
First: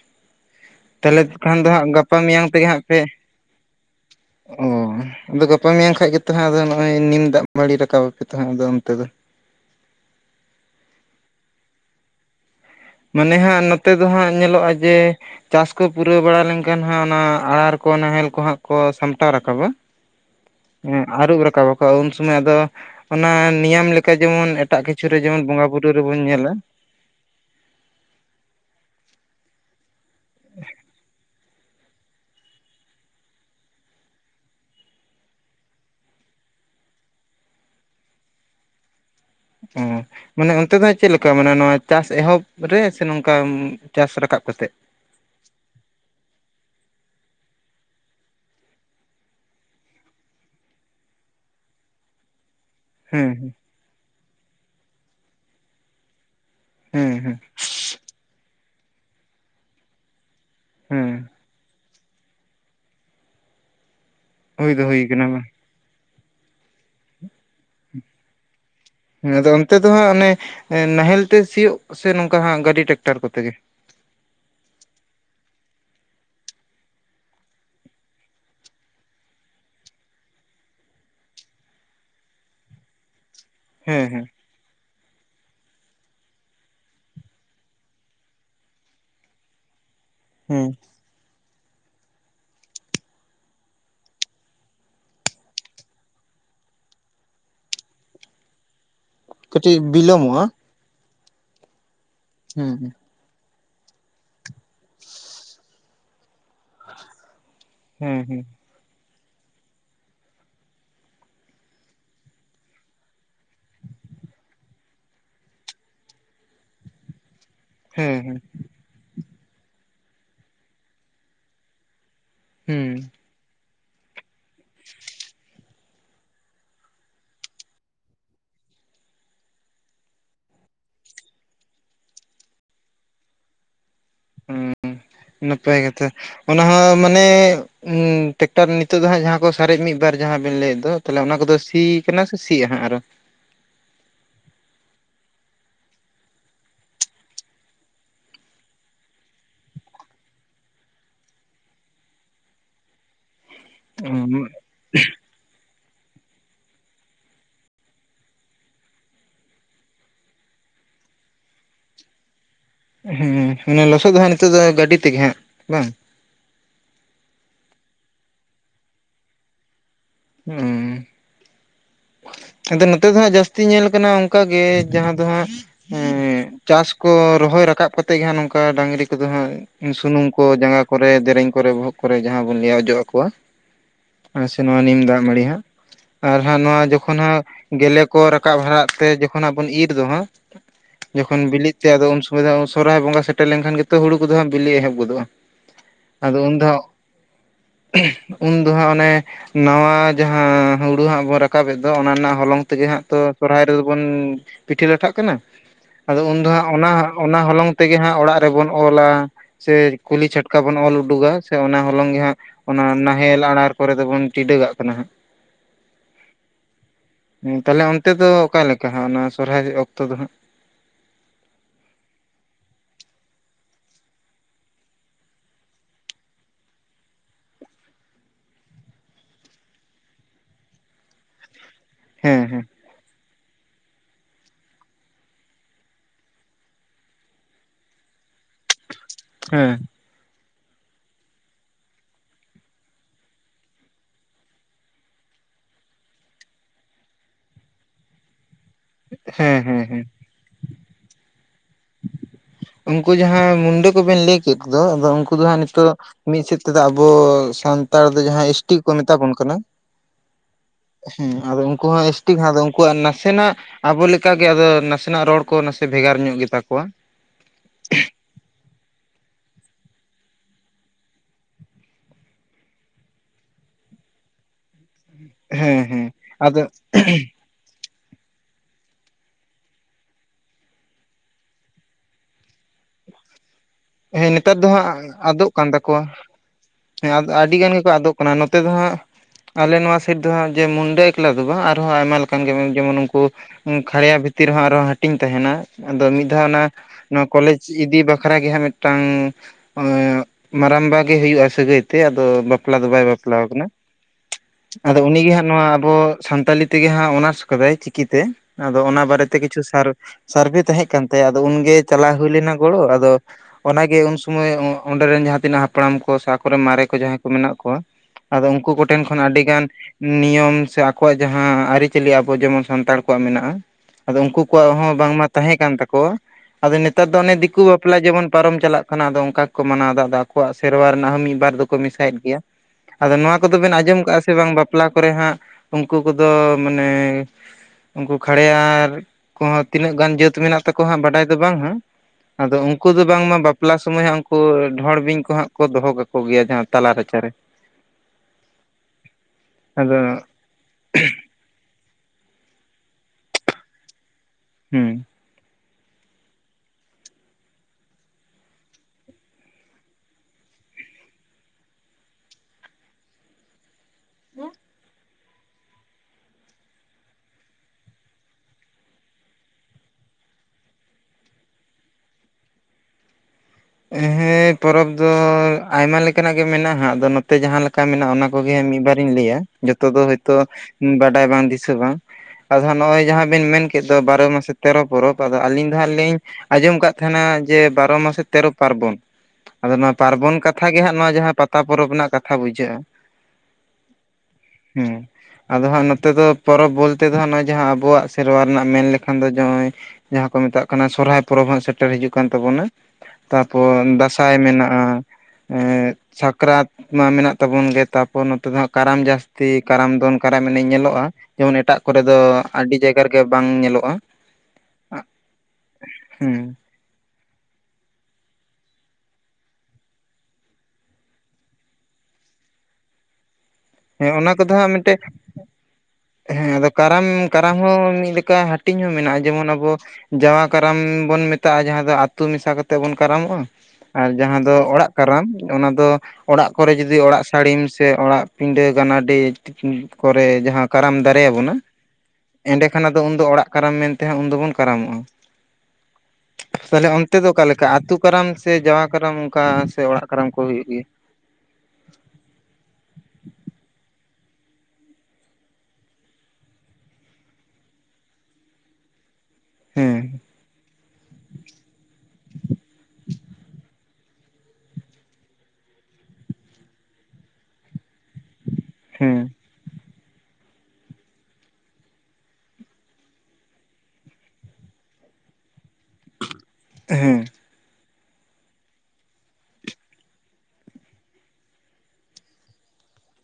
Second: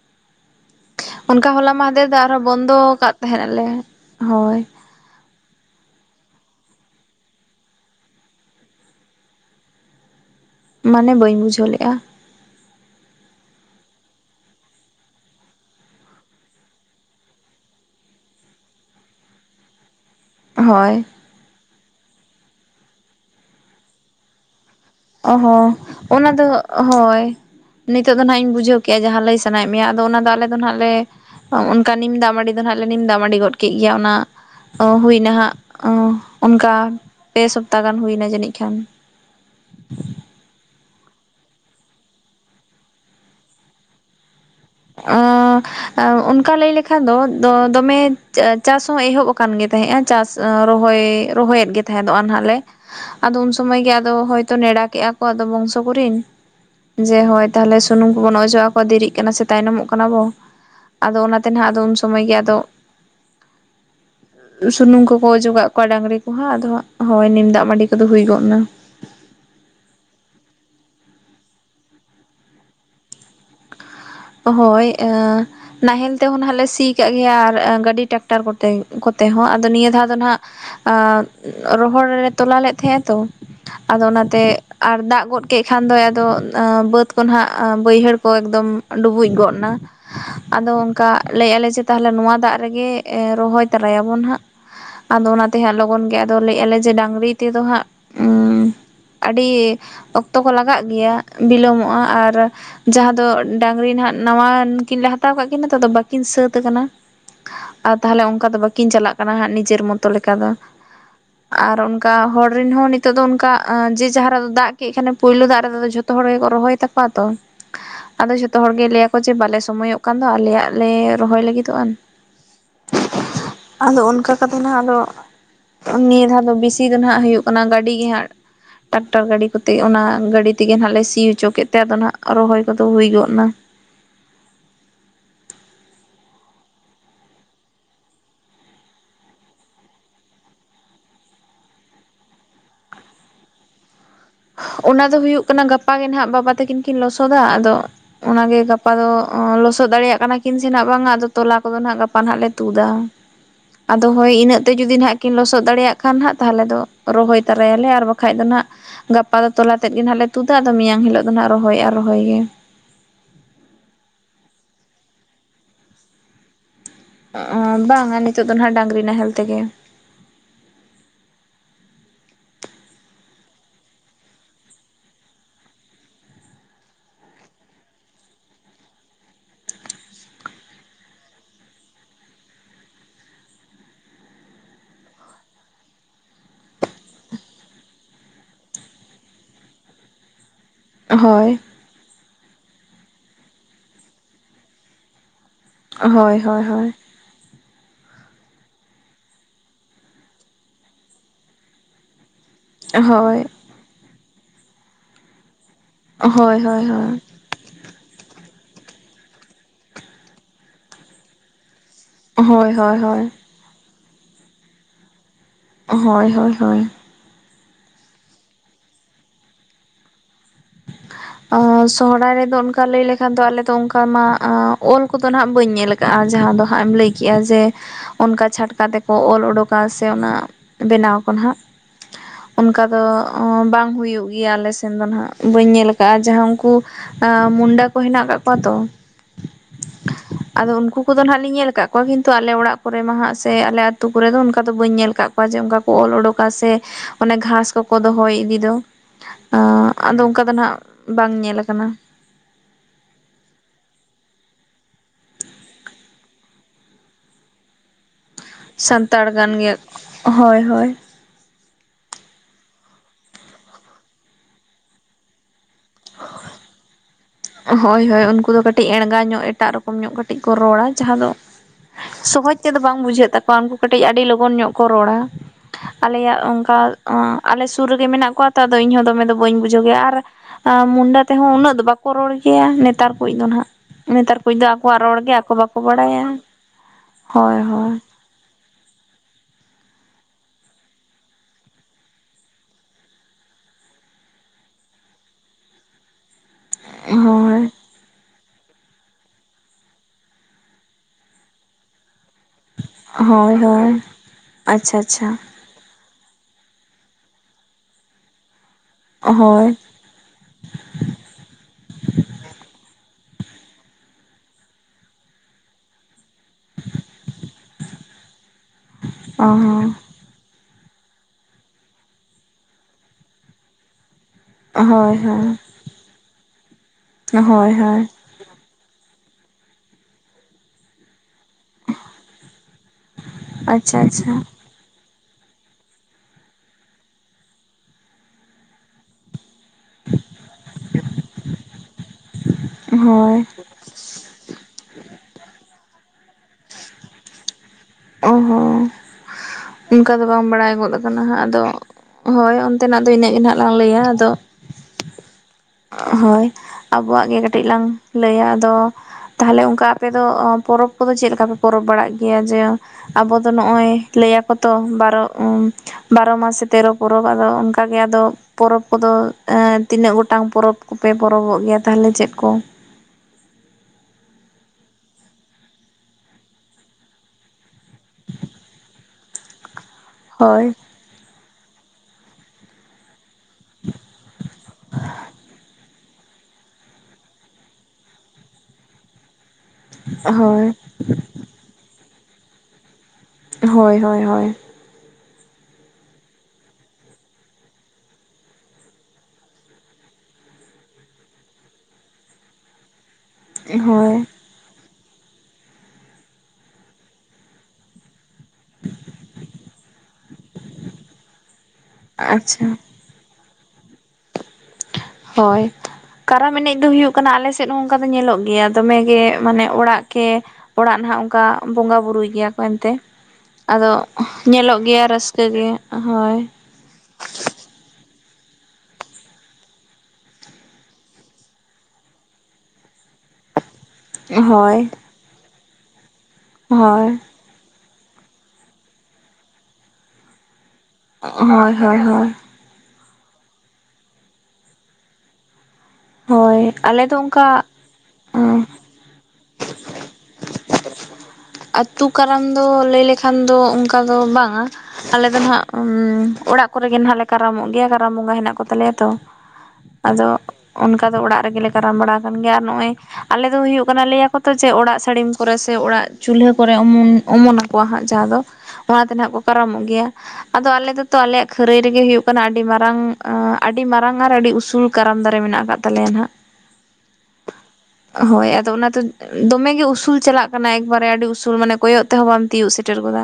Speaker 2: ᱛᱟᱦᱞᱮ
Speaker 1: ᱚᱱᱠᱟ
Speaker 2: ᱠᱷᱟᱱ ᱫᱚ
Speaker 1: ᱦᱚᱞᱟ
Speaker 2: ᱦᱟᱸᱜ
Speaker 1: ᱢᱟᱦᱫᱮᱨ
Speaker 2: ᱜᱟᱯᱟ
Speaker 1: ᱟᱨᱦᱚᱸ
Speaker 2: ᱢᱮᱭᱟᱝ ᱛᱮᱜᱮ
Speaker 1: ᱵᱚᱱᱫᱚ
Speaker 2: ᱦᱟᱸᱜ ᱯᱮ
Speaker 1: ᱟᱠᱟᱫ ᱛᱟᱦᱮᱸᱫ ᱟᱞᱮ ᱦᱳᱭ
Speaker 2: ᱚᱻ ᱟᱫᱚ ᱜᱟᱯᱟ ᱢᱮᱭᱟᱝ ᱠᱷᱟᱡ ᱜᱮᱛᱚ ᱦᱟᱸᱜ ᱟᱫᱚ ᱱᱚᱜᱼᱚᱭ ᱱᱤᱢ ᱫᱟᱜ ᱢᱟᱲᱤ ᱨᱟᱠᱟᱵᱟᱯᱮ ᱛᱚ ᱦᱟᱸᱜ ᱚᱱᱛᱮ ᱫᱚ᱾
Speaker 1: ᱢᱟᱱᱮ ᱵᱟᱹᱧ ᱵᱩᱡᱷᱟᱹᱣ ᱞᱮᱜᱼᱟ᱾
Speaker 2: ᱢᱟᱱᱮ ᱦᱟᱸᱜ ᱱᱚᱛᱮ ᱫᱚ ᱦᱟᱸᱜ ᱧᱮᱞᱚᱜᱼᱟ ᱡᱮ ᱪᱟᱥ ᱠᱚ ᱯᱩᱨᱟᱹᱣ ᱵᱟᱲᱟ ᱞᱮᱱᱠᱷᱟᱱ ᱦᱟᱸᱜ ᱚᱱᱟ ᱟᱲᱟᱨ ᱠᱚ ᱱᱟᱦᱮᱞ ᱠᱚᱦᱟᱸᱜ ᱠᱚ ᱥᱟᱢᱴᱟᱣ ᱨᱟᱠᱟᱵᱟ᱾
Speaker 1: ᱦᱳᱭ
Speaker 2: ᱟᱨᱩᱵ ᱨᱟᱠᱟᱵᱟᱠᱚ ᱩᱱ ᱥᱚᱢᱚᱭ ᱟᱫᱚ ᱚᱱᱟ ᱱᱤᱭᱚᱢ ᱞᱮᱠᱟ ᱡᱮᱢᱚᱱ ᱮᱴᱟᱜ ᱠᱤᱪᱷᱩ ᱵᱤᱪᱷᱚᱨ ᱨᱮ
Speaker 1: ᱚ
Speaker 2: ᱡᱮᱢᱚᱱ ᱵᱚᱸᱜᱟ
Speaker 1: ᱦᱚᱸ
Speaker 2: ᱵᱩᱨᱩ ᱨᱮᱵᱚᱱ
Speaker 1: ᱚᱱᱟ ᱫᱚ
Speaker 2: ᱧᱮᱞᱟ
Speaker 1: ᱦᱳᱭ ᱱᱤᱛᱚᱜ ᱫᱚ ᱱᱟᱜ ᱤᱧ ᱵᱩᱡᱷᱟᱹᱣ ᱠᱮᱜᱼᱟ ᱡᱟᱦᱟᱸ ᱞᱟᱹᱭ ᱥᱟᱱᱟᱭᱮᱫ ᱢᱮᱭᱟ ᱟᱫᱚ ᱚᱱᱟ ᱫᱚ ᱟᱞᱮ ᱫᱚ ᱱᱟᱸᱜ ᱞᱮ ᱚᱱᱠᱟ ᱱᱤᱢ ᱫᱟᱜ ᱢᱟᱰᱤ ᱫᱚ ᱱᱟᱜ ᱞᱮ ᱱᱤᱢ ᱫᱟᱜ ᱢᱟᱰᱤ ᱜᱚᱫ ᱠᱮᱜ ᱜᱮᱭᱟ ᱚᱱᱟ ᱚ ᱦᱩᱭᱱᱟ ᱦᱟᱜ ᱚ ᱚᱱᱠᱟ ᱯᱮ ᱥᱚᱯᱛᱟ ᱜᱟᱱ ᱦᱩᱭ ᱱᱟ ᱡᱟᱱᱤᱡ ᱠᱷᱟᱱ
Speaker 2: ᱚ ᱢᱟᱱᱮ ᱚᱱᱛᱮ ᱫᱚ ᱪᱮᱫ ᱞᱮᱠᱟ ᱢᱟᱱᱮ ᱱᱚᱣᱟ ᱪᱟᱥ ᱮᱦᱚᱵ ᱨᱮ ᱥᱮ ᱱᱚᱝᱠᱟ ᱪᱟᱥ ᱨᱟᱠᱟᱵ ᱠᱟᱛᱮᱜ
Speaker 1: ᱚᱸᱻ ᱚ ᱚᱱᱠᱟ ᱞᱟᱹᱭ ᱞᱮᱠᱷᱟᱱ ᱫᱚ ᱫᱚᱢᱮ ᱪᱟᱥ ᱦᱚᱸ ᱮᱦᱚᱵ ᱠᱟᱱ ᱜᱮ ᱛᱟᱦᱮᱸᱫᱼᱟ᱾ ᱪᱟᱥ ᱟᱸᱨᱚᱦᱚᱭ ᱨᱚᱦᱚᱭᱮᱫ ᱜᱮ ᱛᱟᱦᱮᱸᱫᱚᱜᱼᱟ ᱱᱟᱦᱟᱜ ᱞᱮ᱾ ᱟᱫᱚ
Speaker 2: ᱦᱮᱸ
Speaker 1: ᱩᱱ ᱥᱚᱢᱚᱭ ᱜᱮ ᱟᱫᱚ ᱦᱚᱭᱛᱚ ᱱᱮᱰᱟ ᱠᱮᱜᱼᱟ ᱠᱚ ᱟᱫᱚ ᱵᱚᱝᱥᱚ ᱠᱚᱨᱤᱱ
Speaker 2: ᱦᱮᱸ
Speaker 1: ᱡᱮ
Speaker 2: ᱦᱮᱸ
Speaker 1: ᱦᱳᱭ ᱛᱟᱦᱞᱮ ᱥᱩᱱᱩᱢ ᱠᱚᱵᱚᱱ ᱚᱡᱚᱜ ᱟᱠᱚᱣᱟ ᱫᱮᱨᱤᱜ ᱠᱟᱱᱟ ᱥᱮ ᱛᱟᱭᱱᱚᱢᱚᱜ ᱠᱟᱱᱟ ᱵᱚ
Speaker 2: ᱦᱮᱸ
Speaker 1: ᱟᱫᱚ ᱚᱱᱟ ᱛᱮ ᱱᱟ ᱩᱱ ᱥᱚᱢᱚᱭ ᱜᱮ ᱟᱫᱚ
Speaker 2: ᱦᱩᱭ ᱫᱚ
Speaker 1: ᱥᱩᱱᱩᱢ
Speaker 2: ᱦᱩᱭ
Speaker 1: ᱠᱚ ᱠᱚ
Speaker 2: ᱠᱟᱱᱟ ᱵᱟᱝ
Speaker 1: ᱠᱚᱡᱚᱜᱟᱜ ᱠᱚᱶᱟ ᱰᱟᱝᱨᱤ, ᱩᱱᱠᱩ ᱦᱚᱸ ᱟᱫᱚ ᱦᱳᱭ ᱱᱤᱢ ᱫᱟᱜ ᱢᱟᱹᱰᱤ ᱠᱚᱫᱚ ᱦᱩᱭ ᱜᱚᱫ ᱮᱱᱟ᱾
Speaker 2: ᱟᱫᱚ ᱚᱱᱛᱮ ᱫᱚ ᱦᱟᱸᱜ ᱚᱱᱮ ᱱᱟᱦᱮᱞ ᱛᱮ ᱥᱤᱭᱳᱜ ᱥᱮ ᱱᱚᱝᱠᱟ ᱦᱟᱸᱜ ᱜᱟᱹᱰᱤ ᱴᱨᱟᱠᱴᱟᱨ ᱠᱚᱛᱮ ᱜᱮ,
Speaker 1: ᱦᱳᱭ ᱟᱸᱼᱼ ᱱᱟᱦᱮᱞ ᱛᱮᱦᱚᱸ ᱱᱟᱸᱜ ᱞᱮ ᱥᱤ ᱠᱟᱜ ᱜᱮᱭᱟ ᱟᱨ ᱜᱟᱹᱰᱤ ᱴᱨᱟᱠᱴᱟᱨ ᱠᱚᱛᱮ ᱦᱚᱸ ᱟᱨ ᱟᱫᱚ ᱱᱤᱭᱟᱹ ᱫᱷᱟᱣ ᱫᱚ ᱱᱟᱱᱟᱜ, ᱟᱸ ᱨᱚᱦᱚᱲ ᱞᱮ ᱛᱚᱞᱟ ᱞᱮᱫ ᱛᱟᱦᱮᱸᱜᱱᱟ ᱛᱚ
Speaker 2: ᱦᱮᱸ
Speaker 1: ᱟᱫᱚ
Speaker 2: ᱦᱮᱸ
Speaker 1: ᱚᱱᱟᱛᱮ, ᱟᱨ ᱫᱟᱜ ᱜᱚᱫ ᱠᱮᱫ ᱠᱷᱟᱱ ᱫᱚᱭ ᱟᱫᱚ ᱵᱟᱹᱫᱽ ᱠᱚᱦᱟᱸᱱᱟᱜ ᱵᱟᱹᱭᱦᱟᱹᱲ ᱠᱚ ᱮᱠᱫᱚᱢ᱾ ᱰᱩᱵᱩᱡ ᱜᱚᱫ ᱮᱱᱟ
Speaker 2: ᱦᱮᱸ
Speaker 1: ᱟᱫᱚ᱾ ᱚᱱᱠᱟ ᱞᱟᱹᱭ ᱟᱞᱮ ᱡᱮ ᱛᱟᱦᱚᱞᱮ ᱱᱚᱣᱟ ᱫᱟᱜ ᱨᱮᱜᱮ ᱨᱚᱦᱚᱭ ᱛᱚᱨᱟᱭᱟᱵᱚᱱ ᱦᱟᱸᱜ᱾ ᱟᱫᱚ ᱚᱱᱟᱛᱮ ᱦᱟᱸᱜ ᱞᱚᱜᱚᱱ ᱜᱮ ᱟᱫᱚ ᱞᱟᱹᱭᱼᱟᱞᱮ ᱡᱮ ᱰᱟᱝᱨᱤ ᱛᱮᱫᱚ ᱦᱟᱸᱜ ᱩᱸ ᱟᱹᱰᱤ
Speaker 2: ᱠᱟᱹᱴᱤᱡ
Speaker 1: ᱚᱠᱛᱚ
Speaker 2: ᱵᱤᱞᱚᱢᱚᱜᱼᱟ
Speaker 1: ᱠᱚ ᱞᱟᱜᱟᱜ ᱜᱮᱭᱟ ᱵᱤᱞᱚᱢᱚᱜᱼᱟ ᱟᱨ
Speaker 2: ᱦᱮᱸ ᱦᱮᱸ
Speaker 1: ᱡᱟᱦᱟᱸ ᱫᱚ, ᱰᱟᱝᱨᱤ ᱱᱟᱜ ᱱᱟᱣᱟ ᱠᱤᱱ ᱞᱮ ᱦᱟᱛᱟᱣ ᱠᱟᱫ ᱠᱤᱱᱟᱹ ᱛᱚ ᱵᱟᱹᱠᱤᱱ ᱥᱟᱹᱛ ᱟᱠᱟᱱᱟ᱾ ᱟᱨ
Speaker 2: ᱦᱮᱸ
Speaker 1: ᱛᱟᱦᱚᱞᱮ
Speaker 2: ᱦᱮᱸ
Speaker 1: ᱚᱱᱠᱟ ᱫᱚ ᱵᱟᱹᱠᱤᱱ ᱪᱟᱞᱟᱜ ᱠᱟᱱᱟ ᱦᱟᱸᱜ ᱱᱤᱡᱮᱨ ᱢᱚᱛᱚ ᱞᱮᱠᱟ ᱫᱚ᱾ ᱟᱨ ᱚᱱᱠᱟ ᱦᱚᱲ ᱨᱮᱱ ᱦᱚᱸ ᱱᱤᱛᱚᱜ ᱫᱚ ᱚᱱᱠᱟ ᱡᱮ ᱡᱟᱦᱟᱸ ᱨᱮ ᱫᱟᱜ ᱠᱮᱫ ᱠᱷᱟᱱᱮ ᱯᱳᱭᱞᱳ ᱫᱟᱜ ᱨᱮᱫᱚ ᱡᱚᱛᱚ᱾ ᱡᱚᱛᱚ ᱦᱚᱲ ᱜᱮᱠᱚ ᱨᱚᱦᱚᱭ ᱛᱟᱠᱚᱶᱟ ᱛᱚ ᱟᱫᱚ
Speaker 2: ᱦᱮᱸ
Speaker 1: ᱡᱷᱚᱛᱚ ᱦᱚᱲᱜᱮ ᱞᱟᱹᱭᱟᱠᱚ ᱡᱮ ᱵᱟᱞᱮ ᱥᱚᱢᱚᱭᱚᱜ ᱠᱟᱱ ᱫᱚ ᱟᱞᱮᱭᱟᱜ ᱞᱮ ᱨᱚᱦᱚᱭ ᱞᱟᱹᱜᱤᱫᱚᱜᱼᱟᱱᱼᱼ
Speaker 2: ᱦᱩᱸ
Speaker 1: ᱟᱫᱚ ᱚᱱᱠᱟ ᱠᱟᱛᱮ ᱱᱟᱜ ᱟᱫᱚ ᱱᱤᱭᱟᱹ ᱫᱷᱟᱣ ᱫᱚ ᱵᱮᱥᱤ ᱫᱚ ᱱᱟᱜ ᱦᱩᱭᱩᱜ ᱠᱟᱱᱟ ᱜᱟᱹᱰᱤ ᱜᱮᱱᱟᱸᱜ᱾ ᱴᱟᱠᱴᱟᱨ ᱜᱟᱹᱰᱤ ᱠᱚᱛᱮ ᱚᱱᱟ ᱜᱟᱹᱰᱤ ᱛᱮᱜᱮ ᱱᱟᱜ ᱞᱮ ᱥᱤ ᱦᱚᱪᱚ ᱠᱮᱫ ᱛᱮ ᱟᱫᱚ ᱱᱟᱜ ᱨᱚᱦᱚᱭ ᱠᱚ᱾ ᱫᱚ ᱦᱩᱭ ᱜᱚᱫ ᱮᱱᱟ
Speaker 2: ᱦᱩᱸ ᱦᱩᱸ ᱱᱟᱯᱟᱭ ᱜᱮᱛᱚ ᱚᱱᱟ ᱦᱚᱸ ᱢᱟᱱᱮ᱾ ᱦᱩᱸᱴᱮᱠᱴᱟᱨ ᱱᱤᱛᱚᱜ ᱫᱚ ᱦᱟᱸᱜ ᱡᱟᱦᱟᱸ ᱠᱚ ᱥᱟᱨᱮᱡ ᱢᱤᱫ ᱵᱟᱨ ᱡᱟᱦᱟᱸ ᱵᱮᱱ ᱞᱟᱹᱭᱮᱫ ᱫᱚ ᱛᱟᱦᱚᱞᱮ ᱚᱱᱟ ᱠᱚᱫᱚ ᱥᱤ ᱟᱠᱟᱱᱟ ᱥᱮ ᱥᱤᱜ ᱟᱦᱟᱜ ᱟᱨᱦᱚᱸ
Speaker 1: ᱚᱱᱟ ᱫᱚ ᱦᱩᱭᱩᱜ ᱠᱟᱱᱟ ᱜᱟᱯᱟ ᱜᱮ ᱱᱟᱜ ᱵᱟᱵᱟ ᱛᱟᱹᱠᱤᱱ ᱠᱤᱱ ᱞᱚᱥᱚᱫᱟ ᱟᱫᱚ᱾ ᱚᱱᱟᱜᱮ ᱜᱟᱯᱟ ᱫᱚ ᱞᱚᱥᱚᱫ ᱫᱟᱲᱮᱭᱟᱜ ᱠᱟᱱᱟ ᱠᱤᱱ ᱥᱮ ᱱᱟᱜ ᱵᱟᱝᱼᱟ ᱟᱫᱚ ᱛᱚᱞᱟ ᱠᱚᱫᱚ ᱱᱟᱜ ᱜᱟᱯᱟ ᱱᱟᱜ ᱞᱮ ᱛᱩᱫᱟ᱾
Speaker 2: ᱦᱩᱸ
Speaker 1: ᱟᱫᱚ ᱦᱳᱭ ᱤᱱᱟᱹᱜ ᱛᱮ ᱡᱩᱫᱤ ᱱᱟᱦᱟᱜ ᱠᱤᱱ ᱞᱚᱥᱚᱫ ᱫᱟᱲᱮᱭᱟᱜ ᱠᱷᱟᱱ ᱦᱟᱸᱜ ᱛᱟᱦᱚᱞᱮ ᱫᱚ ᱨᱚᱦᱚᱭ ᱛᱚᱨᱟᱭᱟᱞᱮ ᱟᱨ ᱵᱟᱝᱠᱷᱟᱡ ᱫᱚ ᱱᱟᱜ, ᱜᱟᱯᱟ ᱫᱚ ᱛᱚᱞᱟ ᱛᱮᱫ ᱜᱮ ᱱᱟᱦᱟᱜ ᱞᱮ ᱛᱩᱫᱟ ᱟᱫᱚ ᱢᱮᱭᱟᱝ ᱦᱤᱞᱳᱜ ᱫᱚ ᱨᱚᱦᱚᱭ ᱟᱨ ᱨᱚᱦᱚᱭ ᱜᱮ᱾
Speaker 2: ᱦᱩᱸ ᱢᱟᱱᱮ ᱞᱚᱥᱚᱫ ᱫᱚ ᱦᱟᱸᱜ ᱱᱤᱛᱚᱜ ᱫᱚ ᱜᱟᱹᱰᱤ ᱛᱮᱜᱮ ᱦᱟᱸᱜ ᱵᱟᱝ᱾
Speaker 1: ᱟᱸ ᱵᱟᱝᱟ ᱱᱤᱛᱳ ᱫᱚ ᱱᱟᱜ ᱰᱟᱝᱨᱤ ᱱᱟᱦᱮᱞ ᱛᱮᱜᱮ᱾
Speaker 2: ᱦᱮᱸ ᱟᱫᱚ ᱱᱚᱛᱮ ᱫᱚ ᱦᱟᱸᱜ ᱡᱟᱹᱥᱛᱤ ᱧᱮᱞ ᱠᱟᱱᱟ ᱚᱱᱠᱟᱜ ᱜᱮ ᱡᱟᱦᱟᱸ ᱫᱚ ᱦᱟᱸᱜ, ᱮ ᱪᱟᱥ ᱠᱚ ᱨᱚᱦᱚᱭ ᱨᱟᱠᱟᱵ ᱠᱟᱛᱮᱜ ᱜᱮ ᱦᱟᱸᱜ ᱱᱚᱝᱠᱟ ᱰᱟᱝᱨᱤ ᱠᱚᱫᱚ ᱦᱟᱸᱜ, ᱥᱩᱱᱩᱢ ᱠᱚ ᱡᱟᱸᱜᱟ ᱠᱚᱨᱮ ᱫᱮᱨᱮᱧ ᱠᱚᱨᱮ ᱵᱚᱦᱚᱜ ᱠᱚᱨᱮ ᱡᱟᱦᱟᱸ ᱵᱚᱱ ᱞᱮᱭᱟ ᱚᱡᱚᱜ ᱟᱠᱚᱣᱟ᱾ ᱦᱮᱸ ᱥᱮ ᱱᱚᱣᱟ ᱱᱤᱢ ᱫᱟᱜ ᱢᱟᱹᱲᱤ ᱦᱟᱸᱜ ᱟᱨ ᱦᱟᱸ ᱱᱚᱣᱟ᱾ ᱡᱚᱠᱷᱚᱱ ᱦᱟᱸᱜ ᱜᱮᱞᱮ ᱠᱚ ᱨᱟᱠᱟᱵ ᱦᱟᱨᱟᱜ ᱛᱮ ᱡᱚᱠᱷᱚᱱ ᱦᱟᱸᱜ ᱵᱚᱱ ᱤᱨ ᱫᱚ ᱦᱟᱸ, ᱡᱚᱠᱷᱚᱱ
Speaker 1: ᱦᱳᱭ
Speaker 2: ᱵᱤᱞᱤᱜ ᱛᱮ ᱟᱫᱚ ᱩᱱ ᱥᱚᱢᱚᱭ ᱫᱚ ᱥᱚᱨᱦᱟᱭ ᱵᱚᱸᱜᱟ ᱥᱮᱴᱮᱨ ᱞᱮᱱᱠᱷᱟᱱ ᱜᱮᱛᱚ ᱦᱩᱲᱩ ᱠᱚᱫᱚ ᱦᱟᱸᱜ ᱵᱤᱞᱤ ᱮᱦᱚᱵ ᱜᱚᱫᱚᱜᱼᱟ᱾ ᱟᱫᱚ
Speaker 1: ᱦᱳᱭ ᱦᱳᱭ
Speaker 2: ᱩᱱ
Speaker 1: ᱦᱳᱭ
Speaker 2: ᱫᱷᱚ ᱩᱱ ᱫᱚ ᱦᱟᱸᱜ ᱚᱱᱮ ᱱᱟᱣᱟ ᱡᱟᱦᱟᱸ ᱦᱩᱲᱩ ᱦᱟᱸᱜ ᱵᱚᱱ ᱨᱟᱠ ᱠᱟᱵ ᱮᱫ ᱫᱚ ᱚᱱᱟ ᱨᱮᱱᱟᱜ ᱦᱚᱞᱚᱝ ᱛᱮᱜᱮ ᱦᱟᱸᱜ ᱛᱚ
Speaker 1: ᱦᱳᱭ
Speaker 2: ᱥᱚᱨᱦᱟᱭ ᱨᱮᱫᱚ ᱵᱚᱱ ᱯᱤᱴᱷᱟᱹ ᱞᱟᱴᱷᱟᱜ ᱠᱟᱱᱟ᱾ ᱟᱫᱚ ᱩᱱᱫᱚ
Speaker 1: ᱦᱳᱭ ᱦᱳᱭ ᱦᱳᱭ
Speaker 2: ᱦᱟᱸᱜ ᱚᱱᱟ
Speaker 1: ᱦᱳᱭ
Speaker 2: ᱚᱱᱟ ᱦᱚᱞᱚᱝ ᱛᱮᱜᱮ ᱦᱟᱸᱜ ᱚᱲᱟᱜ ᱨᱮᱵᱚᱱ ᱚᱞᱟ, ᱥᱮ ᱠᱩᱞᱦᱤ ᱪᱷᱟᱴᱠᱟ ᱵᱚᱱ ᱚᱞ ᱩᱰᱩᱜᱟ᱾ ᱥᱮ ᱚᱱᱟ ᱦᱚᱞᱚᱝ ᱜᱮ ᱦᱟᱸᱜ
Speaker 1: ᱦᱳᱭ
Speaker 2: ᱚᱱᱟ
Speaker 1: ᱦᱳᱭ
Speaker 2: ᱱᱟᱦᱮᱞ ᱟᱬᱟᱨ ᱠᱚᱨᱮ ᱫᱚᱵᱚᱱ ᱪᱤᱰᱟᱹᱜᱟᱜ ᱠᱟᱱᱟ ᱦᱟᱸᱜ᱾
Speaker 1: ᱦᱳᱭ ᱦᱳᱭ ᱦᱳᱭ᱾
Speaker 2: ᱩᱸ ᱛᱟᱦᱞᱮ ᱚᱱᱛᱮ ᱫᱚ ᱚᱠᱟ ᱞᱮᱠᱟ ᱦᱟᱸᱜ ᱚᱱᱟ ᱥᱚᱨᱦᱟᱭ ᱚᱠᱛᱚ ᱫᱚ ᱦᱟᱸᱜ? [unintelligible]
Speaker 1: ᱚ ᱥᱚᱦᱲᱟᱭ ᱨᱮᱫᱚ ᱚᱱᱠᱟ ᱞᱮᱭ ᱞᱮᱠᱷᱟᱱ ᱫᱚ ᱟᱞᱮ ᱫᱚ ᱚᱱᱠᱟ ᱢᱟ ᱟ ᱳᱞ ᱠᱚᱫᱚ ᱱᱟᱦᱟᱜ ᱵᱟᱹᱧ ᱧᱮᱞ ᱠᱟᱜ-ᱟ ᱡᱟᱦᱟᱸ ᱫᱚ ᱦᱟᱸᱜ ᱮᱢ ᱞᱟᱹᱭ ᱠᱮᱜ-ᱟ ᱡᱮ ᱚᱱᱠᱟ ᱪᱷᱟᱴᱠᱟ ᱛᱮᱠᱚ ᱚᱞ ᱳᱰᱳᱠᱟ ᱥᱮ ᱚᱱᱟ ᱵᱮᱱᱟᱣ ᱟᱠᱚ ᱱᱟᱦᱟᱸᱜ᱾
Speaker 2: ᱦᱮᱸ ᱦᱮᱸ
Speaker 1: ᱚᱱᱠᱟ ᱫᱚ ᱚᱸ ᱵᱟᱝ ᱦᱩᱭᱩᱜ ᱜᱮᱭᱟ ᱟᱞᱮ ᱥᱮᱱ ᱫᱚ ᱱᱟᱦᱟᱜ᱾ ᱵᱟᱹᱧ ᱧᱮᱞ ᱠᱟᱜᱼᱟ ᱡᱟᱦᱟᱸ ᱩᱱᱠᱩ ᱮᱸ ᱢᱩᱱᱰᱟ ᱠᱚ ᱦᱮᱱᱟᱜ ᱠᱟᱜ ᱠᱚᱣᱟ ᱛᱚ᱾
Speaker 2: ᱦᱮᱸ᱾
Speaker 1: ᱟᱫᱚ ᱩᱱᱠᱩ ᱠᱚᱫᱚ ᱱᱟᱦᱟᱜ ᱞᱤᱧ ᱧᱮᱞ ᱠᱟᱜ ᱠᱚᱣᱟ ᱠᱤᱱᱛᱩ ᱟᱞᱮ ᱚᱲᱟᱜ ᱠᱚᱨᱮ ᱢᱟ ᱦᱟᱸᱜ ᱥᱮ ᱟᱞᱮ ᱟᱛᱩ ᱠᱚᱨᱮ ᱫᱚ ᱚᱱᱠᱟ ᱫᱚ ᱵᱟᱹᱧ ᱧᱮᱞ ᱠᱟᱜ ᱠᱚᱣᱟ ᱡᱮ ᱚᱱᱠᱟ ᱠᱚ ᱚᱞ ᱳᱰᱳᱠᱟ ᱥᱮ ᱚᱱᱮ ᱜᱷᱟᱥ ᱠᱚᱠᱚ ᱫᱚᱦᱚᱭ ᱤᱫᱤ ᱫᱚ᱾
Speaker 2: ᱦᱮᱸ ᱦᱮᱸ ᱦᱮᱸ᱾
Speaker 1: ᱫᱚ ᱚᱱᱠᱟ ᱫᱚ ᱱᱟᱦᱟᱜ ᱵᱟᱝ ᱧᱮᱞ ᱠᱟᱱᱟ᱾
Speaker 2: ᱩᱱᱠᱩ ᱡᱟᱦᱟᱸᱭ ᱢᱩᱱᱰᱟᱹ ᱠᱚᱵᱮᱱ ᱞᱮᱭ ᱠᱮᱫ ᱠᱚᱫᱚ ᱟᱫᱚ ᱩᱱᱠᱩ ᱫᱚ ᱦᱟᱸᱜ ᱱᱤᱛᱳᱜ ᱢᱤᱫ ᱥᱮᱫ ᱛᱮᱫᱚ ᱟᱵᱚ ᱥᱟᱱ ᱛᱟᱲ ᱫᱚ ᱡᱟᱦᱟᱸᱭ ᱮᱥ ᱴᱤ ᱠᱚ ᱢᱮᱛᱟ
Speaker 1: ᱥᱟᱱᱛᱟᱲ
Speaker 2: ᱵᱚᱱ ᱠᱟᱱᱟ,
Speaker 1: ᱠᱟᱱ ᱜᱮᱭᱟ ᱦᱳᱭ ᱦᱳᱭ
Speaker 2: ᱦᱩᱸ ᱟᱫᱚ ᱩᱱᱠᱩ ᱦᱚᱸ ᱮᱥ ᱴᱤ ᱜᱮ ᱦᱟᱸᱜ ᱟᱫᱚ ᱩᱱᱠᱩᱣᱟᱜ ᱱᱟᱥᱮᱱᱟᱜ ᱟᱵᱚ ᱞᱮᱠᱟ ᱜᱮ ᱟᱫᱚ ᱱᱟᱥᱮᱱᱟᱜ ᱨᱚᱲ ᱠᱚ ᱱᱟᱥᱮ ᱵᱷᱮᱜᱟᱨ ᱧᱚᱜ ᱜᱮᱛᱟ ᱠᱚᱣᱟ
Speaker 1: ᱦᱳᱭ ᱦᱳᱭ ᱩᱱᱠᱩ ᱫᱚ ᱠᱟᱹᱴᱤᱡ ᱮᱸᱲᱜᱟ ᱧᱚᱜ ᱮᱴᱟᱜ ᱨᱚᱠᱚᱢ ᱧᱚᱜ ᱠᱟᱹᱴᱤᱡ ᱠᱚ ᱨᱚᱲᱟ ᱡᱟᱦᱟᱸ ᱫᱚ ᱥᱚᱦᱚᱡ ᱛᱮᱫᱚ ᱵᱟᱝ ᱵᱩᱡᱷᱟᱹᱜ ᱛᱟᱠᱚᱣᱟ ᱩᱱᱠᱩ ᱠᱟᱹᱴᱤᱡ ᱟᱹᱰᱤ ᱞᱚᱜᱚᱱ ᱧᱚᱜ ᱠᱚ ᱨᱚᱲᱟ,
Speaker 2: ᱦᱮᱸ ᱦᱮᱸ
Speaker 1: ᱟᱞᱮᱭᱟᱜ
Speaker 2: ᱟᱫᱚ
Speaker 1: ᱚᱱᱠᱟ ᱚᱸ ᱟᱞᱮ ᱥᱩᱨ ᱨᱮᱜᱮ ᱢᱮᱱᱟᱜ ᱠᱚᱣᱟ ᱛᱚ ᱟᱫᱚ ᱤᱧ ᱦᱚᱸ ᱫᱚᱢᱮ ᱫᱚ ᱵᱟᱹᱧ ᱵᱩᱡᱷᱟᱹᱣ ᱜᱮᱭᱟ ᱟᱨ ᱟᱸ ᱢᱩᱱᱰᱟ ᱛᱮᱦᱚᱸ ᱩᱱᱟᱹᱜ ᱫᱚ ᱵᱟ ᱠᱚ ᱨᱚᱲ ᱜᱮᱭᱟ, ᱱᱮᱛᱟᱨ ᱠᱚᱭᱤᱡ ᱫᱚ ᱱᱟᱦᱟᱜ᱾
Speaker 2: ᱦᱮᱸ
Speaker 1: ᱱᱮᱛᱟᱨ ᱠᱚᱭᱤᱡ ᱫᱚ ᱟᱠᱚᱣᱟᱜ
Speaker 2: ᱦᱟᱸᱜ
Speaker 1: ᱨᱚᱲ ᱜᱮ ᱟᱠᱚ
Speaker 2: ᱟᱫᱚᱜ ᱠᱟᱱ
Speaker 1: ᱵᱟᱠᱚ
Speaker 2: ᱛᱟᱠᱚᱣᱟ
Speaker 1: ᱵᱟᱲᱟᱭᱟ, ᱦᱳᱭ ᱦᱳᱭ᱾
Speaker 2: ᱠᱚᱱᱟ ᱱᱚᱛᱮ ᱫᱚ ᱦᱟᱸᱜ ᱟᱞᱮ ᱱᱚᱣᱟ ᱥᱟᱭᱤᱰ ᱫᱚ ᱦᱟᱸᱜ ᱡᱮ ᱢᱩᱱᱰᱟᱹ ᱮᱠᱞᱟ ᱫᱚ ᱵᱟᱝ ᱟᱨᱦᱚᱸ ᱟᱭᱢᱟ ᱞᱮᱠᱟᱱ ᱜᱮ ᱢᱮ ᱡᱮᱢᱚᱱ ᱩᱱᱠᱩ ᱩᱸ ᱠᱷᱟᱲᱭᱟ ᱵᱷᱤᱛᱤᱨ ᱨᱮᱦᱚᱸ ᱟᱨᱚ ᱦᱟᱹᱴᱤᱧ ᱛᱟᱦᱮᱱᱟ, ᱟᱫᱚ ᱢᱤᱫ ᱫᱷᱟᱣ ᱚᱱᱟ ᱱᱚᱣᱟ
Speaker 1: ᱦᱳᱭ
Speaker 2: ᱠᱚᱞᱮᱡᱽ ᱤᱫᱤ ᱵᱟᱠᱷᱨᱟ ᱜᱮ ᱦᱟᱸᱜ ᱢᱤᱫ ᱴᱟᱝ ᱟᱸ ᱢᱟᱨᱟᱢᱵᱟ ᱜᱮ ᱦᱩᱭᱩᱜᱼᱟ ᱥᱟᱹᱜᱟᱹᱭ ᱛᱮ ᱟᱫᱚ ᱵᱟ ᱯᱞᱟ ᱫᱚ ᱵᱟᱭ ᱵᱟᱯᱞᱟᱣ
Speaker 1: ᱦᱳᱭ
Speaker 2: ᱠᱟᱱᱟ,
Speaker 1: ᱦᱳᱭ
Speaker 2: ᱟᱫᱚ
Speaker 1: ᱟᱪᱪᱷᱟ
Speaker 2: ᱩᱱᱤ
Speaker 1: ᱟᱪᱪᱷᱟ
Speaker 2: ᱜᱮ ᱦᱟᱸᱜ ᱱᱚᱣᱟ ᱟᱵᱚ ᱥᱟᱱᱛᱟᱞᱤ ᱛᱮᱜᱮ ᱦᱟᱸᱜ ᱚᱱᱟᱨᱥ ᱠᱟᱫᱟᱭ ᱪᱤᱠᱤ ᱛᱮ, ᱟᱫᱚ ᱚᱱᱟ ᱵᱟᱨᱮ ᱛᱮ ᱠᱤᱪᱷᱩ
Speaker 1: ᱦᱳᱭ
Speaker 2: ᱥᱟᱨ ᱥᱟᱨᱵᱷᱮ ᱛᱟᱦᱮᱸᱜ ᱠᱟᱱ ᱛᱟᱭᱟ ᱟᱫᱚ ᱩᱱᱜᱮ ᱪᱟᱞᱟᱣ ᱦᱩᱭ ᱞᱮᱱᱟ ᱜᱚᱲᱚ ᱟᱫᱚ ᱚᱱᱟ ᱜᱮ ᱩᱱ ᱥᱩᱢᱟᱹᱭ ᱚᱸ ᱚᱸᱰᱮᱨᱮᱱ ᱡᱟᱦᱟᱸ ᱛᱤᱱᱟᱹᱜ ᱦᱟᱯᱲᱟᱢ ᱠᱚ ᱥᱟ ᱠᱚᱨᱮᱱ ᱢᱟᱨᱮ ᱠᱚ ᱡᱟᱦᱟᱸᱭ ᱠᱚ ᱢᱮᱱᱟᱜ ᱠᱚᱣᱟ, ᱟᱫᱚ ᱩᱱᱠᱩ ᱠᱚᱴᱷᱮᱱ ᱠᱷᱚᱱ ᱟᱹᱰᱤ
Speaker 1: ᱚ
Speaker 2: ᱜᱟᱱ
Speaker 1: ᱦᱚᱸ
Speaker 2: ᱱᱤᱭᱚᱢ ᱥᱮ ᱟᱠᱚᱣᱟᱜ ᱡᱟᱦᱟᱸ ᱟᱹᱨᱤᱪᱟᱹᱞᱤ ᱟᱵᱚ ᱡᱮᱢᱚᱱ ᱥᱟᱱᱛᱟᱲ ᱠᱚᱣᱟᱜ ᱢᱮᱱᱟᱜᱼᱟ, ᱟᱫᱚ ᱩᱱᱠᱩ ᱠᱚᱣᱟᱜ ᱦᱚᱸ
Speaker 1: ᱦᱳᱭ
Speaker 2: ᱵᱟᱝᱢᱟ
Speaker 1: ᱦᱳᱭ
Speaker 2: ᱛᱟᱦᱮᱸ ᱠᱟᱱ ᱛᱟᱠᱚᱣᱟ, ᱟᱫᱚ ᱱᱮᱛᱟᱨ ᱫᱚ ᱚᱱᱮ ᱫᱤᱠᱩ
Speaker 1: ᱦᱳᱭ
Speaker 2: ᱵᱟᱯᱞᱟ
Speaker 1: ᱦᱳᱭ
Speaker 2: ᱡᱮᱢᱚᱱ ᱯᱟᱨᱚᱢ ᱪᱟᱞᱟᱜ ᱠᱟᱱᱟ ᱟᱫᱚ ᱚᱱᱠᱟ ᱠᱚ ᱢᱟᱱᱟᱣ ᱫᱟ, ᱟᱫᱚ ᱟᱠᱚᱣᱟᱜ ᱥᱮᱨᱣᱟ ᱨᱮᱱᱟᱜ ᱦᱚᱸ ᱢᱤᱫ ᱵᱟᱨ ᱫᱚ ᱠᱚ ᱢᱮᱥᱟᱭᱮᱫ ᱜᱮᱭᱟ, ᱟᱫᱚ ᱱᱚᱣᱟ ᱠᱚᱫᱚ ᱵᱮᱱ
Speaker 1: ᱟᱪᱪᱷᱟ
Speaker 2: ᱟᱸᱡᱚᱢ ᱠᱟᱜᱼᱟ ᱥᱮ
Speaker 1: ᱟᱪᱪᱷᱟ
Speaker 2: ᱵᱟᱝ ᱵᱟᱯ ᱯᱞᱟ ᱠᱚᱨᱮ ᱦᱟᱸᱜ ᱩᱱᱠᱩ ᱠᱚᱫᱚ ᱢᱟᱱᱮ ᱩᱱᱠᱩ ᱠᱷᱟᱲᱭᱟᱨ ᱠᱚᱦᱚᱸ ᱛᱤᱱᱟᱹᱜ ᱜᱟᱱ ᱡᱟᱹᱛ ᱢᱮᱱᱟᱜ ᱛᱟᱠᱚᱣᱟ ᱦᱟᱸᱜ ᱵᱟᱰᱟᱭ ᱫᱚ ᱵᱟᱝ ᱦᱟᱸᱜ ᱟᱫᱚ ᱩᱱᱠᱩ ᱫᱚ
Speaker 1: ᱦᱳᱭ
Speaker 2: ᱯᱞᱟ ᱥᱚᱢᱚᱭ ᱦᱟᱸᱜ ᱩᱱᱠᱩ ᱰᱷᱚᱸᱲ ᱵᱤᱧ ᱠᱚ ᱦᱟᱸᱜ ᱠᱚ ᱫᱚᱦᱚ ᱠᱟᱠᱚ ᱜᱮᱭᱟ ᱡᱟᱦᱟᱸ ᱛᱟᱞᱟ ᱨᱟᱪᱟᱨᱮ᱾
Speaker 1: ᱚ ᱦᱚᱸ᱾ ᱚᱱᱠᱟ
Speaker 2: ᱟᱫᱚ
Speaker 1: ᱫᱚ ᱵᱟᱝ ᱵᱟᱲᱟᱭ ᱜᱚᱫ ᱟᱠᱟᱱᱟ ᱦᱟᱸᱜ ᱟᱫᱚ, ᱦᱳᱭ ᱚᱱᱛᱮᱱᱟᱜ ᱫᱚ ᱤᱱᱟᱹᱜ ᱜᱮ ᱱᱟᱦᱟᱜ ᱞᱟᱝ ᱞᱟᱹᱭᱟ ᱟᱫᱚ
Speaker 2: ᱦᱩ᱾ᱸ
Speaker 1: ᱦᱳᱭ ᱟᱵᱚᱣᱟᱜ ᱜᱮ ᱠᱟᱹᱴᱤᱡ ᱞᱟᱝ ᱞᱟᱹᱭᱟ ᱟᱫᱚ ᱛᱟᱦᱚᱞᱮ ᱚᱱᱠᱟ ᱟᱯᱮ ᱫᱚ ᱯᱚᱨᱚᱵᱽ ᱠᱚᱫᱚ ᱪᱮᱫ ᱞᱮᱠᱟ ᱯᱮ ᱯᱚᱨᱚᱵᱽ ᱵᱟᱲᱟᱜ ᱜᱮᱭᱟ ᱡᱮ ᱟᱵᱚ ᱫᱚ ᱱᱚᱜᱼᱚᱭ ᱞᱟᱹᱭ ᱟᱠᱚ ᱛᱚ ᱵᱟᱨᱚ ᱮᱸ ᱵᱟᱨᱚ ᱢᱟᱥᱮ ᱛᱮᱨᱚ ᱯᱚᱨᱚᱵᱽ ᱟᱫᱚ ᱚᱱᱠᱟ ᱜᱮ ᱟᱫᱚ ᱯᱚᱨᱚᱵᱽ ᱠᱚᱫᱚ ᱮᱸ ᱛᱤᱱᱟᱹᱜ ᱜᱚᱴᱟᱝ ᱯᱚᱨᱚᱵᱽ ᱠᱚᱯᱮ ᱯᱚᱨᱚᱵᱚᱜ ᱜᱮᱭᱟ ᱛᱟᱦᱞᱮ ᱪᱮᱫ ᱠᱚ?
Speaker 2: ᱮ ᱦᱮᱸ ᱯᱚᱨᱚᱵᱽ ᱫᱚ ᱟᱭᱢᱟ ᱞᱮᱠᱟᱱᱟᱜ ᱜᱮ ᱢᱮᱱᱟᱜᱼᱟ ᱟᱫᱚ ᱱᱚᱛᱮ ᱡᱟᱦᱟᱸ ᱞᱮᱠᱟ ᱢᱮᱱᱟᱜᱼᱟ ᱚᱱᱟ ᱠᱚᱜᱮ ᱢᱤᱫ ᱵᱟᱨᱤᱧ ᱞᱟᱹᱭᱟ ᱡᱚᱛᱚ ᱫᱚ ᱦᱳᱭᱛᱚ
Speaker 1: ᱦᱳᱭ
Speaker 2: ᱵᱟᱰᱟᱭ ᱵᱟᱝ ᱫᱤᱥᱟᱹ ᱵᱟᱝ ᱟᱫᱚ ᱦᱟᱸᱜ ᱱᱚᱜᱼᱚᱭ ᱡᱟᱦᱟᱸ ᱠᱚ ᱵᱮᱱ ᱢᱮᱱ ᱠᱮᱫ ᱫᱚ ᱵᱟᱨᱚ ᱢᱟᱥᱮ ᱛᱮᱨᱚ ᱯᱚᱨᱚᱵᱽ ᱟᱫᱚ ᱟᱹᱞᱤᱧ ᱫᱚ ᱦᱟᱸᱜ ᱞᱤᱧ ᱟᱸᱡᱚᱢ ᱟᱠᱟᱫ ᱛᱟᱦᱮᱱᱟ ᱡᱮ ᱵᱟᱨᱚ ᱢᱟᱥᱮ ᱛᱮᱨᱚ ᱯᱟᱨᱵᱚᱱ ᱟᱫᱚ ᱱᱚᱣᱟ ᱯᱟᱨᱵᱚᱱ
Speaker 1: ᱦᱳᱭ
Speaker 2: ᱠᱟᱛᱷᱟ ᱜᱮ ᱦᱟᱸᱜ ᱱᱚᱣᱟ ᱡᱟᱦᱟᱸ ᱯᱟᱛᱟ ᱯᱚᱨᱚᱵᱽ ᱨᱮᱱᱟᱜ ᱠᱟᱛᱷᱟ ᱵᱩᱡᱷᱟᱹᱜ-ᱟ᱾
Speaker 1: ᱦᱚᱭ ᱦᱚᱭ ᱦᱚᱭ ᱾
Speaker 2: ᱦᱩᱸ ᱾ ᱟᱫᱚ ᱦᱟᱸᱜ ᱱᱚᱛᱮ ᱫᱚ ᱯᱚᱨᱚᱵᱽ ᱵᱚᱞᱛᱮ ᱫᱚ ᱦᱟᱸᱜ ᱱᱚᱜ-ᱚᱭ ᱡᱟᱦᱟᱸ ᱟᱵᱚᱣᱟᱜ ᱥᱮᱨᱣᱟ ᱨᱮᱱᱟᱜ ᱢᱮᱱ ᱞᱮᱠᱷᱟᱱ ᱫᱚ ᱡᱮ ᱦᱚᱸᱜ-ᱚᱭ ᱾ ᱡᱟᱦᱟᱸ ᱠᱚ ᱢᱮᱛᱟᱜ ᱠᱟᱱᱟ ᱥᱚᱨᱦᱟᱭ ᱯᱚᱨᱚᱵᱽ ᱦᱟᱸᱜ ᱥᱮᱴᱮᱨ ᱦᱤᱡᱩᱜ ᱠᱟᱱ ᱛᱟᱵᱚᱱᱟ᱾ ᱛᱟᱯᱚᱨ
Speaker 1: ᱦᱳᱭ
Speaker 2: ᱫᱟᱸᱥᱟᱭ ᱢᱮᱱᱟᱜ-ᱟ ᱮᱸᱜ ᱥᱟᱠᱨᱟᱛ ᱢᱟ ᱢᱮᱱᱟᱜ ᱛᱟᱵᱚᱱ ᱜᱮ ᱛᱟᱨᱯᱚᱨ ᱱᱚᱛᱮ ᱫᱚ ᱦᱟᱸᱜ ᱠᱟᱨᱟᱢ ᱡᱟᱹᱥᱛᱤ ᱠᱟᱨᱟᱢ ᱫᱚᱱ ᱠᱟᱨᱟᱢ ᱮᱱᱮᱡ ᱧᱮᱞᱚᱜ-ᱟ ᱡᱮᱢᱚᱱ ᱮᱴᱟᱜ ᱠᱚᱨᱮ ᱫᱚ
Speaker 1: ᱟᱪᱪᱷᱟ
Speaker 2: ᱟᱹᱰᱤ ᱡᱟᱭᱜᱟ ᱨᱮᱜᱮ ᱵᱟᱝ ᱧᱮᱞᱚᱜ-ᱟ᱾
Speaker 1: ᱦᱳᱭ
Speaker 2: ᱦᱮᱸ
Speaker 1: ᱠᱟᱨᱟᱢ ᱮᱱᱮᱡ ᱫᱚ ᱦᱩᱭᱩᱜ ᱠᱟᱱᱟ ᱟᱞᱮ ᱥᱮᱫ ᱦᱚᱸ ᱚᱱᱠᱟ ᱫᱚ ᱧᱮᱞᱚᱜ ᱜᱮᱭᱟ ᱫᱚᱢᱮ ᱜᱮ ᱢᱟᱱᱮ ᱚᱲᱟᱜ ᱠᱮ ᱚᱲᱟᱜ ᱱᱟᱦᱟᱜ ᱚᱝᱠᱟ ᱵᱚᱸᱜᱟ ᱵᱩᱨᱩᱭ ᱜᱮᱭᱟ ᱠᱚ ᱮᱱᱛᱮ ᱾ ᱟᱫᱚ ᱚᱷ
Speaker 2: ᱦᱮᱸ ᱚᱱᱟ ᱠᱚᱫᱚ ᱦᱟᱸᱜ
Speaker 1: ᱧᱮᱞᱚᱜ
Speaker 2: ᱢᱤᱫᱴᱮᱡ
Speaker 1: ᱜᱮᱭᱟ ᱨᱟᱹᱥᱠᱟᱹ ᱜᱮ ᱦᱚᱭ
Speaker 2: ᱦᱮᱸ
Speaker 1: ᱾
Speaker 2: ᱟᱫᱚ ᱠᱟᱨᱟᱢ ᱠᱟᱨᱟᱢ ᱦᱚᱸ ᱢᱤᱫ ᱞᱮᱠᱟ ᱦᱟᱹᱴᱤᱧ ᱦᱚᱸ ᱢᱮᱱᱟᱜ-ᱟ ᱡᱮᱢᱚᱱ ᱟᱹᱵᱩ ᱡᱟᱣᱟ ᱠᱟᱨᱟᱢ ᱵᱚᱱ ᱢᱮᱛᱟᱜ-ᱟ ᱡᱟᱦᱟᱸ ᱫᱚ ᱟᱛᱩ ᱢᱮᱥᱟ ᱠᱟᱛᱮᱫ ᱵᱚᱱ ᱠᱟᱨᱟᱢᱚᱜ-ᱟ᱾ ᱟᱨ ᱡᱟᱦᱟᱸ ᱫᱚ
Speaker 1: ᱦᱳᱭ
Speaker 2: ᱚᱲᱟᱜ ᱠᱟᱨᱟᱢ ᱚᱱᱟ ᱫᱚ ᱚᱲᱟᱜ ᱠᱚᱨᱮ ᱡᱩᱫᱤ
Speaker 1: ᱦᱳᱭ
Speaker 2: ᱚᱲᱟᱜ ᱥᱟᱹᱲᱤᱢ ᱥᱮ ᱚᱲᱟᱜ ᱯᱤᱸᱰᱟᱹ ᱜᱟᱱᱟᱰᱤ ᱠᱚᱨᱮ ᱡᱟᱦᱟᱸ ᱠᱟᱨᱟᱢ ᱫᱟᱨᱮᱭᱟᱵᱚᱱᱟ᱾
Speaker 1: ᱦᱳᱭ ᱦᱳᱭ ᱦᱳᱭ
Speaker 2: ᱮᱸᱰᱮ ᱠᱷᱟᱱ ᱟᱫᱚ ᱩᱱ ᱫᱚ ᱚᱲᱟᱜ ᱠᱟᱨᱟᱢ ᱢᱮᱱᱛᱮ ᱦᱟᱸᱜ ᱩᱱ ᱫᱚᱵᱩᱱ ᱠᱟᱨᱟᱢᱚᱜ-ᱟ᱾
Speaker 1: ᱦᱳᱭ
Speaker 2: ᱛᱟᱦᱚᱞᱮ
Speaker 1: ᱟᱞᱮ
Speaker 2: ᱚᱱᱛᱮ ᱫᱚ ᱚᱠᱟ
Speaker 1: ᱚᱱᱠᱟ
Speaker 2: ᱞᱮᱠᱟ ᱟᱹᱛᱩ ᱠᱟᱨᱟᱢ ᱥᱮ ᱡᱟᱣᱟ ᱠᱟᱨᱟᱢ ᱚᱱᱠᱟ ᱥᱮ ᱚᱲᱟᱜ ᱠᱟᱨᱟᱢ ᱠᱚ ᱦᱩᱭᱩᱜ ᱜᱮᱭᱟ?
Speaker 1: ᱟᱹᱛᱩ ᱠᱟᱨᱟᱢ ᱫᱚ ᱞᱟᱹᱭ ᱞᱮᱠᱷᱟᱱ ᱫᱚ ᱚᱝᱠᱟ ᱫᱚ ᱵᱟᱝᱼᱟ᱾ ᱟᱞᱮ ᱫᱚ ᱱᱟᱦᱟᱸᱜ ᱩᱸ ᱚᱲᱟᱜ ᱠᱚᱨᱮᱜᱮ ᱱᱟᱦᱟᱸᱜ ᱞᱮ ᱠᱟᱨᱟᱢᱚᱜ ᱜᱮᱭᱟ ᱠᱟᱨᱟᱢ ᱵᱚᱸᱜᱟ ᱦᱮᱱᱟᱜ ᱠᱚ ᱛᱟᱞᱮᱭᱟ ᱛᱚ ᱾
Speaker 2: ᱦᱮᱸ
Speaker 1: ᱟᱫᱚ ᱾ ᱚᱱᱠᱟ ᱫᱚ ᱚᱲᱟᱜ ᱨᱮᱜᱮᱞᱮ ᱠᱟᱨᱟᱢ ᱵᱟᱲᱟ ᱠᱟᱱ ᱜᱮᱭᱟ ᱟᱨ ᱱᱚᱜ-ᱚᱭ ᱟᱞᱮ ᱫᱚ ᱦᱩᱭᱩᱜ ᱠᱟᱱᱟ ᱞᱟᱹᱭᱟ ᱠᱚ ᱛᱚ ᱡᱮ ᱚᱲᱟᱜ ᱥᱟᱹᱲᱤᱢ ᱠᱚᱨᱮ ᱥᱮ ᱚᱲᱟᱜ ᱪᱩᱞᱦᱟᱹ ᱠᱚᱨᱮ ᱚᱢᱚᱱ ᱚᱢᱚᱱᱟ ᱠᱚᱣᱟ ᱦᱟᱸᱜ ᱡᱟᱦᱟᱸ ᱫᱚ ᱚᱱᱟᱛᱮ
Speaker 2: ᱦᱮᱸ
Speaker 1: ᱱᱟᱦᱟᱸᱜ ᱠᱚ ᱠᱟᱨᱟᱢᱚᱜ ᱜᱮᱭᱟ᱾ ᱟᱫᱚ ᱟᱞᱮ ᱫᱚᱛᱚ ᱟᱞᱮᱭᱟᱜ ᱠᱷᱟᱹᱨᱟᱹᱭ ᱨᱮᱜᱮ ᱦᱩᱭᱩᱜ ᱠᱟᱱᱟ ᱟᱹᱰᱤ ᱢᱟᱨᱟᱝ ᱟᱸ ᱟᱹᱰᱤ ᱢᱟᱨᱟᱝ ᱟᱨ ᱟᱹᱰᱤ ᱩᱥᱩᱞ ᱠᱟᱨᱟᱢ ᱫᱟᱨᱮ ᱢᱮᱱᱟᱜ ᱟᱠᱟᱫ ᱛᱟᱞᱮᱭᱟ ᱱᱟᱦᱟᱸᱜ
Speaker 2: ᱦᱮᱸ
Speaker 1: ᱾ ᱦᱚᱭ ᱟᱫᱚ ᱚᱱᱟ ᱫᱚ ᱫᱚᱢᱮ ᱜᱮ ᱩᱥᱩᱞ ᱪᱟᱞᱟᱜ ᱠᱟᱱᱟ᱾ ᱢᱟᱱᱮ ᱟᱹᱰᱤ ᱩᱥᱩᱞ ᱢᱟᱱᱮ ᱠᱚᱭᱚᱜ ᱛᱮᱦᱚᱸ ᱵᱟᱢ ᱛᱤᱭᱳᱜ ᱥᱮᱴᱮᱨ ᱜᱚᱫᱟ᱾